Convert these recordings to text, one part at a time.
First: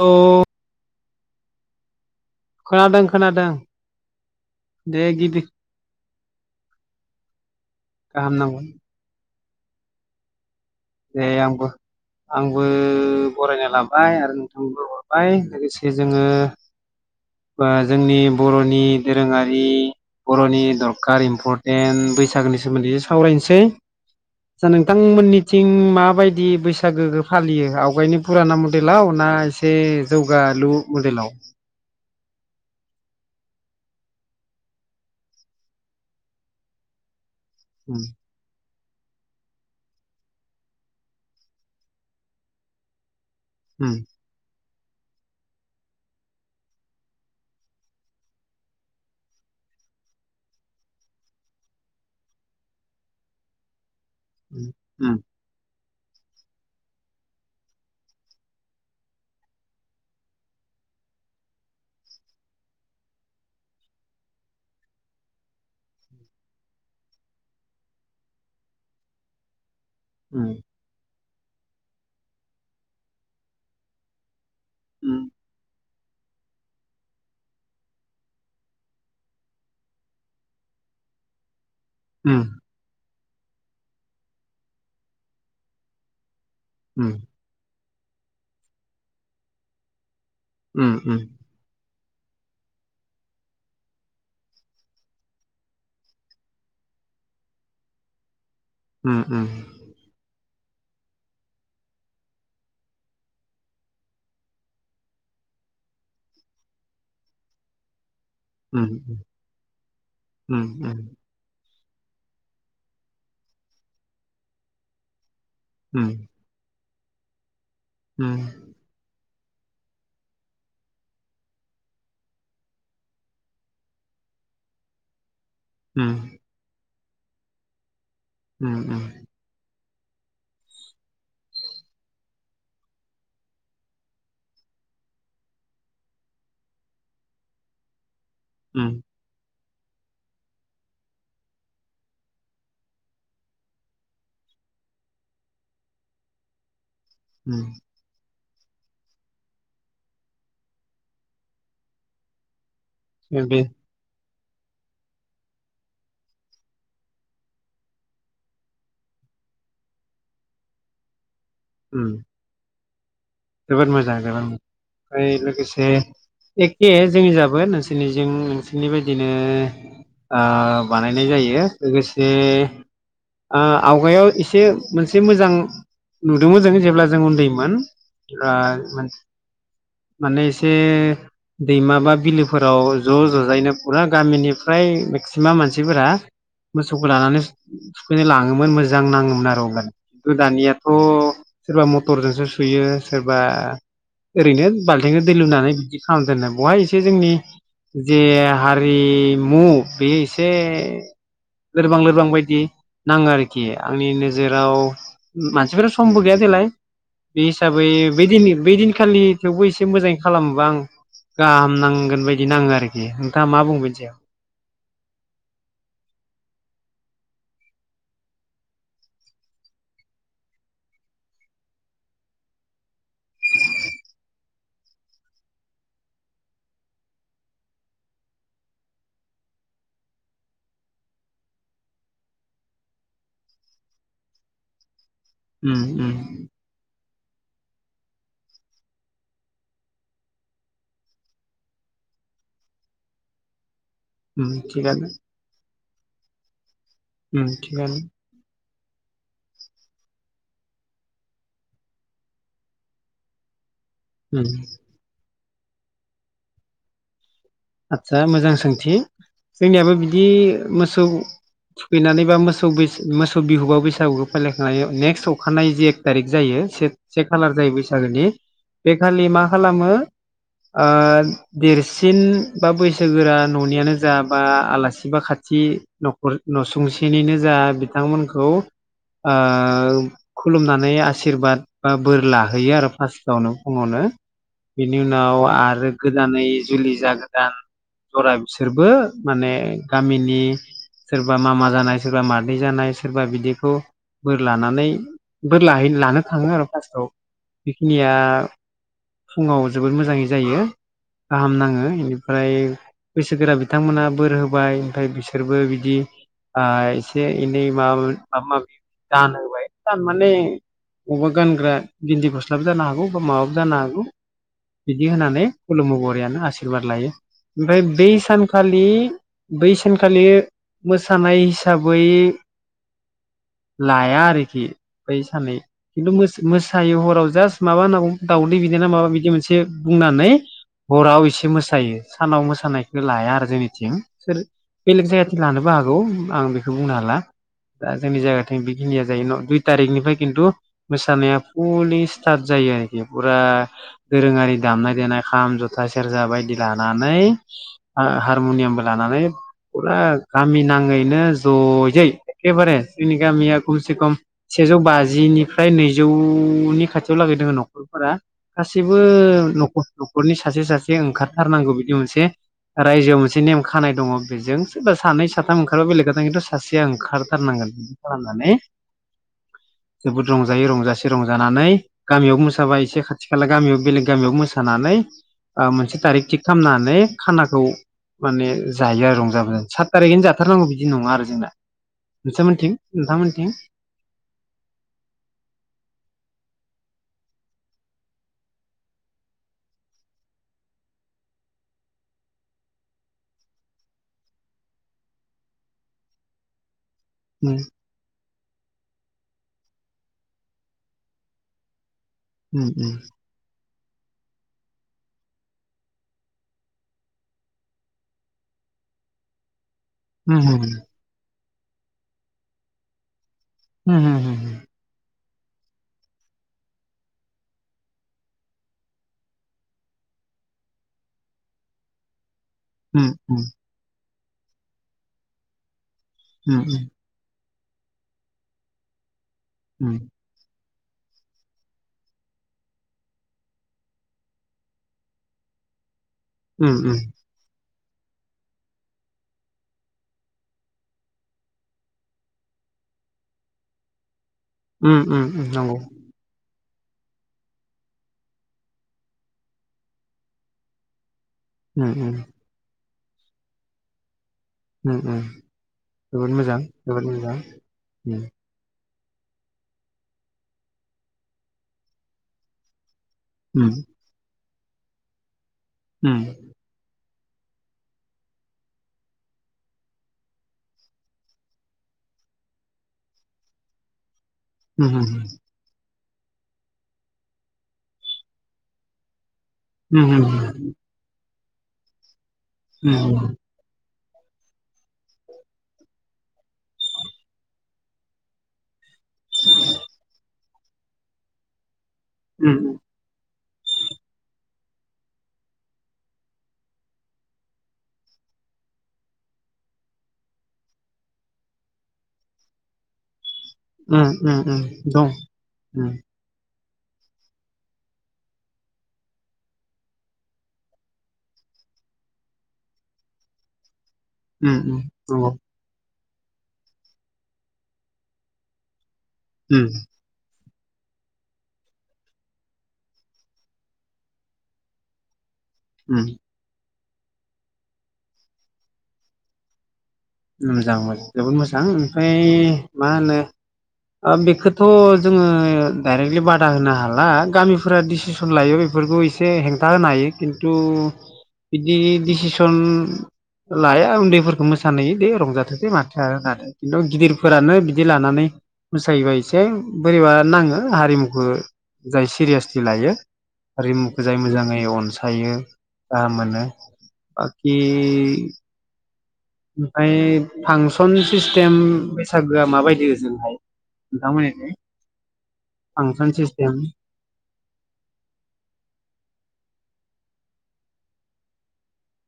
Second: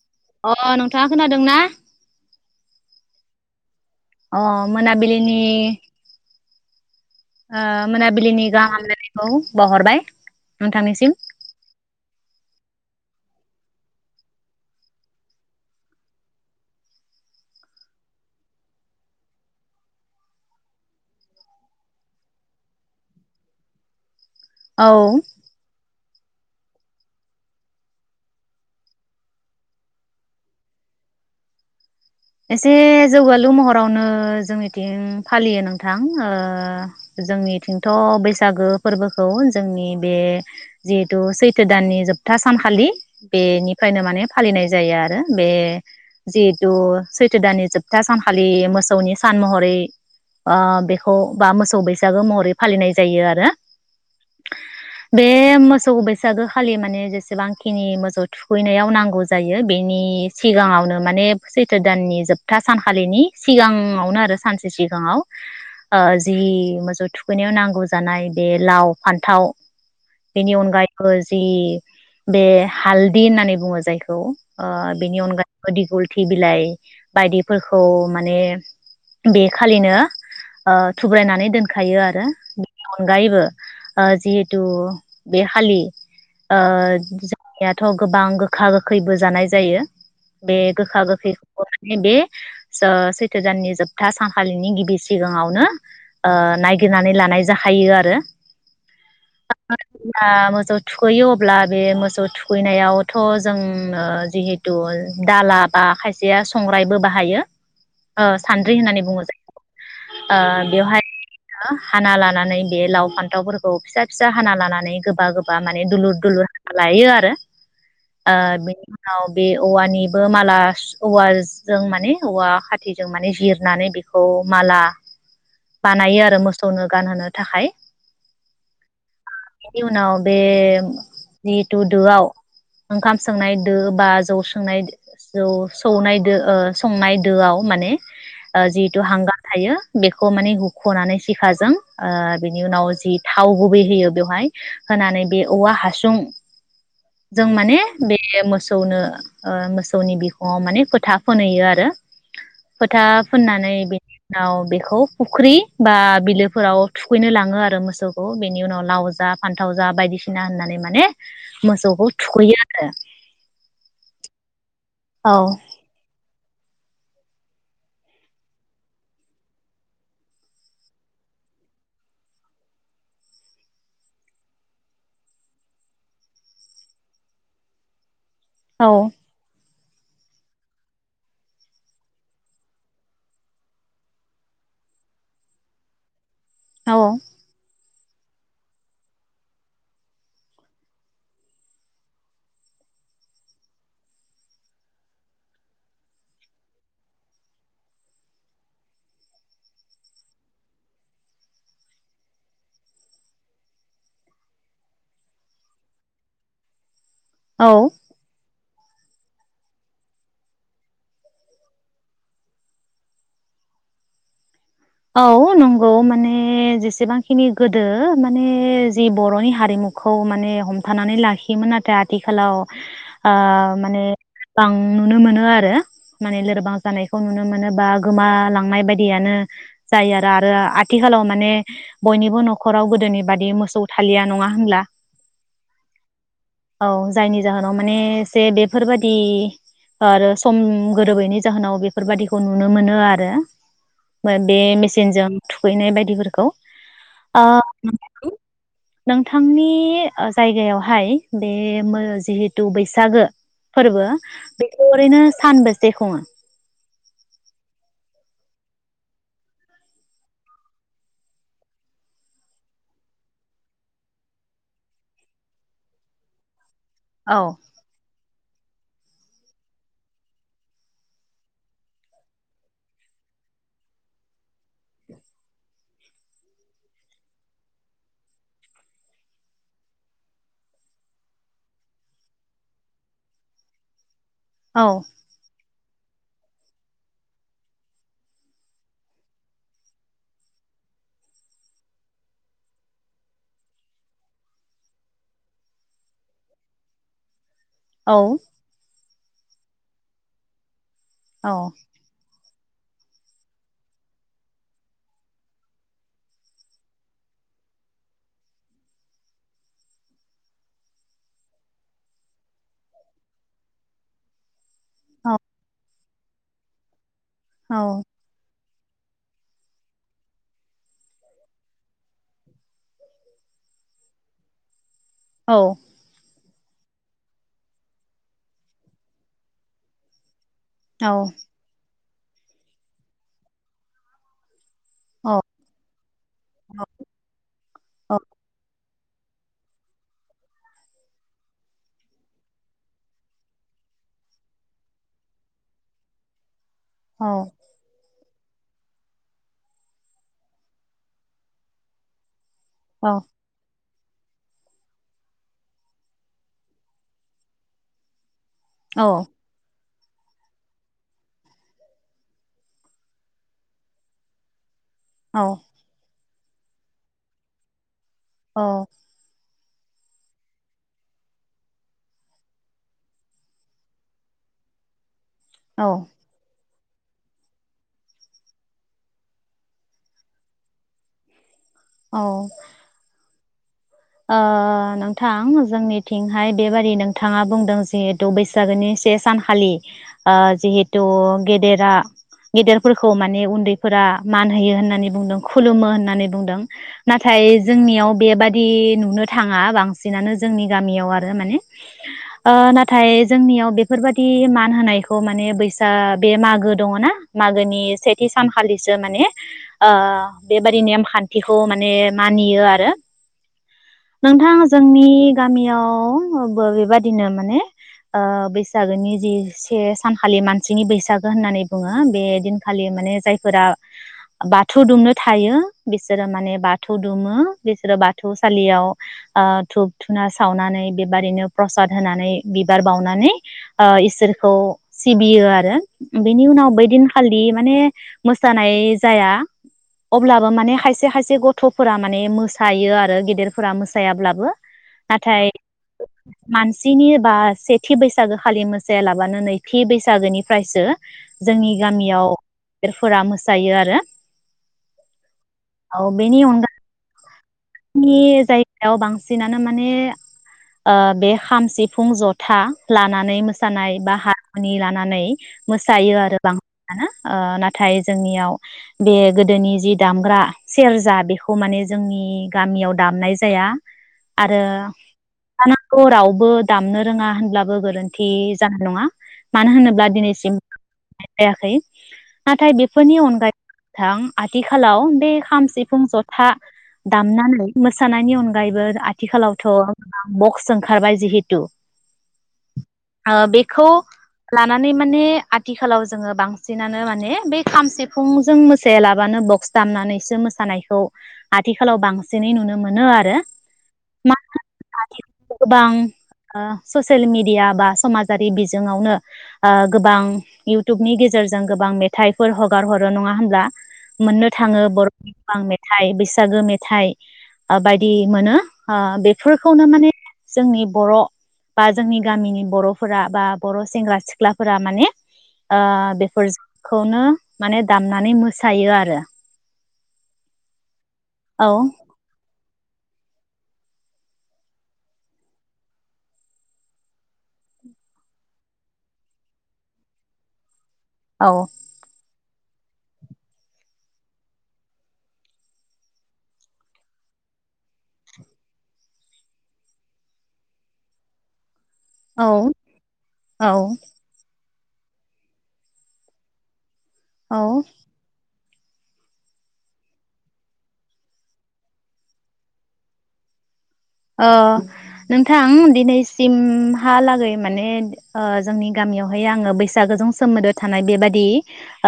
औ अ नोंथां। खोनादों ना? खोनादों खोनादों। अ दे गिबि मोनाबलिनि आ मोनाबिलिनि गाहाम हामलायनायखौ बावहरबाय। नोंथांनिसिम। दे आंबो आंबो बरायना लाबाय आरो नोंथांबो हरबाय लोगोसे जोङो दा जोंनि बर'नि दोरोङारि बर'नि दरखार इम्परटेन्ट बैसागोनि सोमोन्दै सावरायनोसै। आसा औ नोंथांमोननि थिं माबायदि बैसागोखौ फालियो आवगायनि पुराना मडेलाव ना एसे जौगालु मडेलाव? एसे जौगालु महरावनो जोंनिथिं फालियो नोंथां ओ जोंनिथिंथ' उम बैसागो फोरबोखौ जोंनि बे जिहेतु सैथो दाननि जोबथा सानखालि बेनिफ्रायनो माने फालिनाय जायो आरो बे जिहेतु सैथो दाननि जोबथा सानखालि मोसौनि सान महरै ओ बेखौ बा मोसौ बैसागो महरै फालिनाय जायो आरो। उम बे मोस मोसौ बैसागो खालि माने जेसेबांखिनि मोसौ थुखैनायाव नांगौ जायो बेनि सिगाङावनो माने सैथ्र दाननि जोबथा सानखालिनि सिगाङावनो आरो सानसे सिगाङाव ओ जि मोसौ थुखैनायाव नांगौ जानाय बे लाव फान्थाव। उम बेनि अनगायैबो जि बे हालदि होननानै बुंङो जायखौ ओ बेनि उम अनगायैबो दिगल [unintelligible] बिलाइ बायदिफोरखौ माने बेखालिनो ओ थुब्रायनानै दोन खायो आरो उम [unintelligible] अनगायैबो ओ जिहेथु बे खालि। ओ उम जोंनिया। थ' गोबां गोखा गोखैबो जानाय जायो। बे उम गोखा उम गोख बर'नि बे स सैथो दाननि जोबथा सानखालिनि गिबि सिगाङावनो ओ नायगिरनानै लानाय जाहैयो आरो। [unintelligible] मोसौ थुखैयो अब्ला बे मोसौ थुखैनायावथ' जोंनो जिहेथु दाला बा खायसे खायसेया संग्राइबो बाहायो। ओ सान्द्रि उम होननानै बुङो जायखौ ओ उम उम बेवहाय [unintelligible] हाना लानानै बे लाव फान्थावफोरखौ फिसा फिसा हाना लानानै गोबा गोब माने दलुर दुलुर लायो आरो ओ बेनि उनाव बे औवानिबो माला औवाजों माने औवा खाथिजों माने जिरनानै बेखौ माला बानायो आरो मोसौनो गानहोनो थाखाय उम उम बेनि उनाव बे जिहेथु दोआव ओंखाम सोंनाय दोआव बा जौ संनाय दोआव सौनाय दो संनाय दोआव माने जिहतु हांगार थायो बेखौ माने होख'नानै सिखाजों बिनि उनाव जि थाव गुबै होयो बेवहाय होनानै बे औवा हासुं जों माने ऊम, बे मोसौनो मोसौनि बिखुं अ माने फोथा फोनहैयो आरो। फोथा फुननानै बे उनाव बेखौ फुख्रि बा बिलोफोराव थुखैनो लाङो आरो मोसौखौ बेनि उनाव लाव जा फान्थाव जा बायदिसिना होननानै माने ऊम, मोसौखौ थुखैयो। ओ जोबोद मोजां जोबोद मोजां। ओमफ्राय लोगोसे एखे जोंनि जाबो नोंसोरनि जि नोंसोरनि बायदिनो ओ बानायनाय जायो लोगोसे ओ आवगायाव एसे मोनसे मोजां नुदोंमोन जों जेब्ला जों उन्दैमोन। ओ औ मान माने एसे दैमा बा बिलोफोराव ज' ज'जायैनो फुरा गामिनिफ्राय मेक्सिमाम मानसिफोरा मोसौखौ औ लानानै थुखैनो लाङोमोन मोजां नाङोमोन आरो अब्लानो खिन्थु दानियाथ' सोरबा मथरजोंसो सुयो। सोरबा ओरैनो बाल्थिंखौ दै लुनानै बिदि खालाम देननाय बहाय एसे जोंनि जे हारिमु बेयो एसे लोरबां लोरबां बायदि नाङो आरोखि आंनि नोजोराव मानसिफोरा समबो गैया देलाय बे औ हिसाबै बिदिनो बै दिनखालि थेवबो एसे मोजाङै खालामोबा आं गाहाम नांगोन बायदि नाङो आरोखि नोंथाङा मा बुङो बेनि सायाव। औ नंगौ माने जेसेबांखिनि गोदो माने जि बर'नि हारिमुखौ माने हमथानानै लाखियोमोन नाथाय आथिखालाव ओ माने बां नुनो मोनो आरो माने लोरबां जानायखौ नुनो मोनो बा गोमालांनाय बायदियानो। जायो आरो आरो आथिखालाव माने बयनिबो न'खराव गोदोनि बादि मोसौ थालिया नङा होनब्ला? ओम ओम। औ जायनि जाहोनाव माने एसे बेफोरबादि आरो सम गोरोबैनि जाहोनाव बेफोरबादिखौ नुनो मोनो आरो। उम बे मेचिनजों थु खैनाय बायदिफोरखौ ओ ओम थिगानो नोंथांनि ओ जायगायावहाय बे मो जिहेथु बैसागो फोरबो उम बेखौ ओरैनो सानबोसे खुङो? आदसा मोजां सोंथि। जोंनियाबो बिदि मोसौ थुखैनानै बा मोसौ मोसौ बिहुबा बैसागुखौ फालिखांनाय नेक्स्ट अखानाय जि एक थारिख जायो से से औ खालार जायो बैसागोनि बेखालि मा खालामो ओ देरसिन बा बैसोगोरा न'नियानो जा बा आलासि बा खाथि न'खर नसुंसेनिनो जा बिथांमोनखौ ओ खुलुमनानै आसिरबाद बा बोर लाहैयो आरो फार्स्टावनो फुङावनो। बिनि उनाव आरो गोदानै जुलि जागोन दान जरा बिसोरबो माने गामिनि सोरबा मामा जानाय सोरबा मादै जानाय सोरबा बिदिखौ बोर लानानै बोर लाहैनो लानो थाङो आरो फार्स्टआव। बेखिनिया फुङाव जोबोद मोजाङै जायो। गाहाम नाङो ओमफ्राय बैसोगोरा बिथांमोनहा बोर होबाय ओमफ्राय बिसोरबो बिदि एसे एनै माबा माबा माबि दान होबाय दान माने बबा गानग्रा गिन्दि गस्लाबो जानो हागौ बा माबाबो जानो हागौ। बिदि होनानै खुलुनांगौ आरो। [unintelligible] यानो आसिरबाद लायो। ओमफ्राय बे सान खालि बै सानखालि मोसानाय हिसाबै लाया आरोखि। बै सानै खिन्थु मो मोसायो हराव जास्ट माबा होनांगौ दाउदै बिदै ना माबा बिदि मोनसे बुंनानै हराव एसे मोसायो। सानाव मोसानायखो लाया आरो जोंनिथिं सोर बेलेग जायगाथिं लानोबो हागौ आं बेखौ बुंनो हाला‌। दा जोंनि जायगाथिं बि हिनिया जायो दुइ तारिखनिफ्राय खिन्थु मोसानाया फुलि स्टार्ट जायो आरोखि फुरा दोरोङारि दामनाय देनाय खाम, जथा, सेरजा बायदि ला लानै ओ हा रमुनियामबो लानानै फुरा गामि नाङैनो जयै एखेबारो जोंनि गामिया खमसे खम सेजौ बाजिनिफ्राय नैजौनि खाथियाव लागै दोंङो नखरफोरा गासिबो औ नख नखरनि सासे सासे ओंखार थारनांगौ बिदि मोनसे रायजोआव मोनसे नेम खानाय दङ बेजों सोबा सानै साथ ओखाराबा बेलेग खोथा खिन्थु सासेया ओंखारथारनांगोन। खालामनानै औ जोबोद रंजायो रंजासे रंजानानै गामियाव मोसाबाय एसे खाथि खाला गामियाव बेलेग गामियाव मोसानानै ओ मोनसे औ थारिख खामनानै खानाखौ माने जायो आरो रंजा बाजा सात थारिखैनो जाथारनांगौ बिदि नङा आरो जोंना औ नोंसांमोनथिं नोंथांमोनथिं [inaudible] ओ नोंथां जोंनिथिंहाय बेबायदि नोंथाङा बुंदों जिहेथु बैसागोनि से सानखालि ओ जिहेथु गेदेरा गेदेरफोरखौ माने उन्दैफोरा मान होयो होननानै बुंदों खुलुमो होननानै बुंदों नाथाय उम जोंनियाव बेबादि ए नुनो थाङा बांसिनानो जोंनि गामियाव आरो माने ओ उम नाथाय जोंनियाव बे बेफोरबायाददि मान होनायखौ माने बैसा बे मागो दङना मागोनि सेथि सानखालिसो माने ओ उम बेबादि नेमखान बेखौ माने मानियो आरो उम नोंथां जोंनि गामियावबो बेबादिनो माने ओ बैसागोनि जि से सानखालि मानसिनि बैसागो होननानै बुङो बेदिन खालि उम माने जायफोरा बाथौ दुमनो थायो बिसोरो उम माने बाथौ दुमो बिसोरो बा थौसालियाव ओ धुप धुना सावनानै बेबारिनो प्रसाद होनानै बिबार बावनानै ओ इसोरखौ सिबियो आरो बेनि उनाव बै उम दिनखालि माने मोसानाय जाया अब्लाबो माने खायसे खायसे गथ'फोरा माने मोसायो आ रो गेदेरफोरा मोसायाब्ला उम उम नंगौ मानसिनि बा सेथि बैसागो खालि मोसाया लाबानो नैथि बैसागोनिफ्रायसो जोंनि उम उम गामियाव गिदेरफोरा मोसायो आरो उम उम जोबोद मोजां जोबोद मोजां उम [unintelligible] सायाव बांसिनानो माने ओ बे खाम सिफुं जथा लानानै उम मोसानाय बा हा नि लानानै मोसायो उम आरो बां नानो ओ नाथाय जोंनियाव बे गोदोनि जि दामग्रा सेरजा बेखौ माने जोंनि गामियाव दामनाय जाया आरो उम उम [unintelligible] ना खौ रावबो दामनो रोङा होनब्लाबो गोरोन्थि जानाय नङा मानो उम होनोब्ला दिनैसिम थायायाखै [inaudible] नाथाय उम बेफोरनि अनगायै थां आथिखालाव बे खाम, सिफुं, जथा दामनानै मोसानायनि अनगायैबो आथिखालावथ' गोबां बक्स सोंखारबाय जिहेतु आ बेखौ लानानै माने आथिखालाव जोङो बांसिनानो माने बे खाम सिफुंजों मोसायालाबानो बक्स दामनानैसो मोसानायखौ आथि खालाव बांसिनै नुनो मोनो आरो उम उम उम दं उम गोबां ओ ससियेल मिडिया बा समाजारि बिजोङावनो ओ गोबां इउटुबनि गेजेरजों गोबां मेथाइफोर हगार हरो नङा होमब्ला? मोननो उम थाङो बर' नंगौ [unintelligible] थाय बेस बैसागो मेथाइ ओ बायदि मोनो। आ उम बेफोरखौनो माने जोंनि बर' बा जोंनि गामिनि बर'फोरा बा बर' सेंग्रा सिख्लाफोरा माने ओ उम बेफोर खौनो माने दामनानै मोसायो आरो। मोजां मोजां। जोबोद मोजां औ ओमफ्राय मा होनो ओ बेखौथ' जोङो डायरेक्टलि बादा होनो हाला गामिफोरा डिसिसन लायो बेफोरखौ एसे हेंथा होनो हायो खिन्थु औ बिदि डिसिसन लाया उन्दैफोरखौ मोसानै बे रंजाथोंसै माथो माथो खिन्थु गिदिरफोरानो बिदि लानानै मोसायोबा एसे बोरैबा नाङो हारिमुखो जाय औ सिरियासलि लायो औ हारिमुखौ जाय मोजाङै अन मोसायो गाहाम मोनो। बाखि औ ओमफ्राय फांसन सिस्टेम बैसागोआ माबायदि ओजोंहाय? अ नोंथांमोननिथिं? नोंथां फांसन सिस्टेम दिनैसिमहालागै माने ओ जोंनि गामियावहाय आङो बै बैसागोजों सोमोन्दो थानाय बेबादि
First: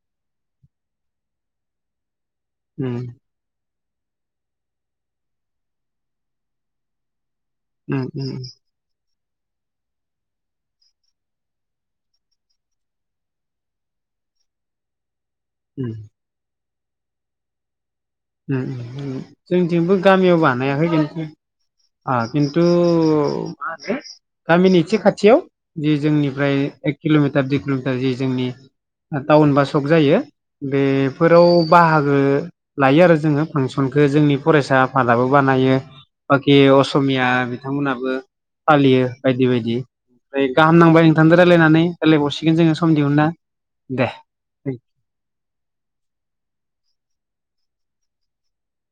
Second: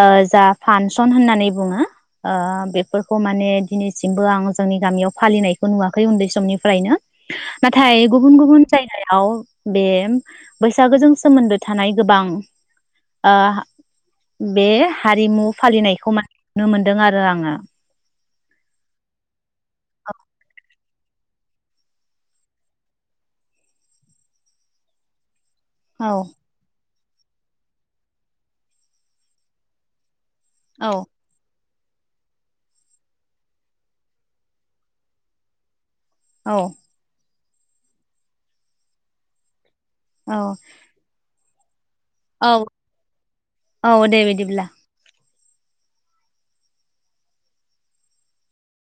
ओ जा फानसन होननानै बुङो ओ उम बेफोरखौ माने दिनैसिमबो आं जोंनि गामियाव फालिनायखौ नुवाखै उन्दै समनिफ्रायनो उम नाथाय उम गुबुन गुबुन जायगाया आव बे बैसागोजों सोमोन्दो थानाय गोबां आ बे हारिमु उम फालिनायखौ मा नुनो मोनदों आरो आङो उम उ। जोंनिथिंबो गामियाव बानायाखै जों [unintelligible] ओ खिन्थु मा होनो गामिनि एसे खाथियाव जि औ जोंनिफ्राय एक किल'मिटार दुइ किल'मिटार जि जोंनि टाउन बा सक जायो। बे फोराव बाहागो लायो आरो जोङो फांसनखो जोंनि फरायसा आफादाबो बानायो। औ बाखि असमिया बिथांमोनहाबो फालियो बायदि बायदि। औ फ्राय गाहाम नांबाय नोंथांदो रायलायनानै। रायलायबावसिगोन औ जोङो सम दिहुनना औ दे बिदिब्ला उम।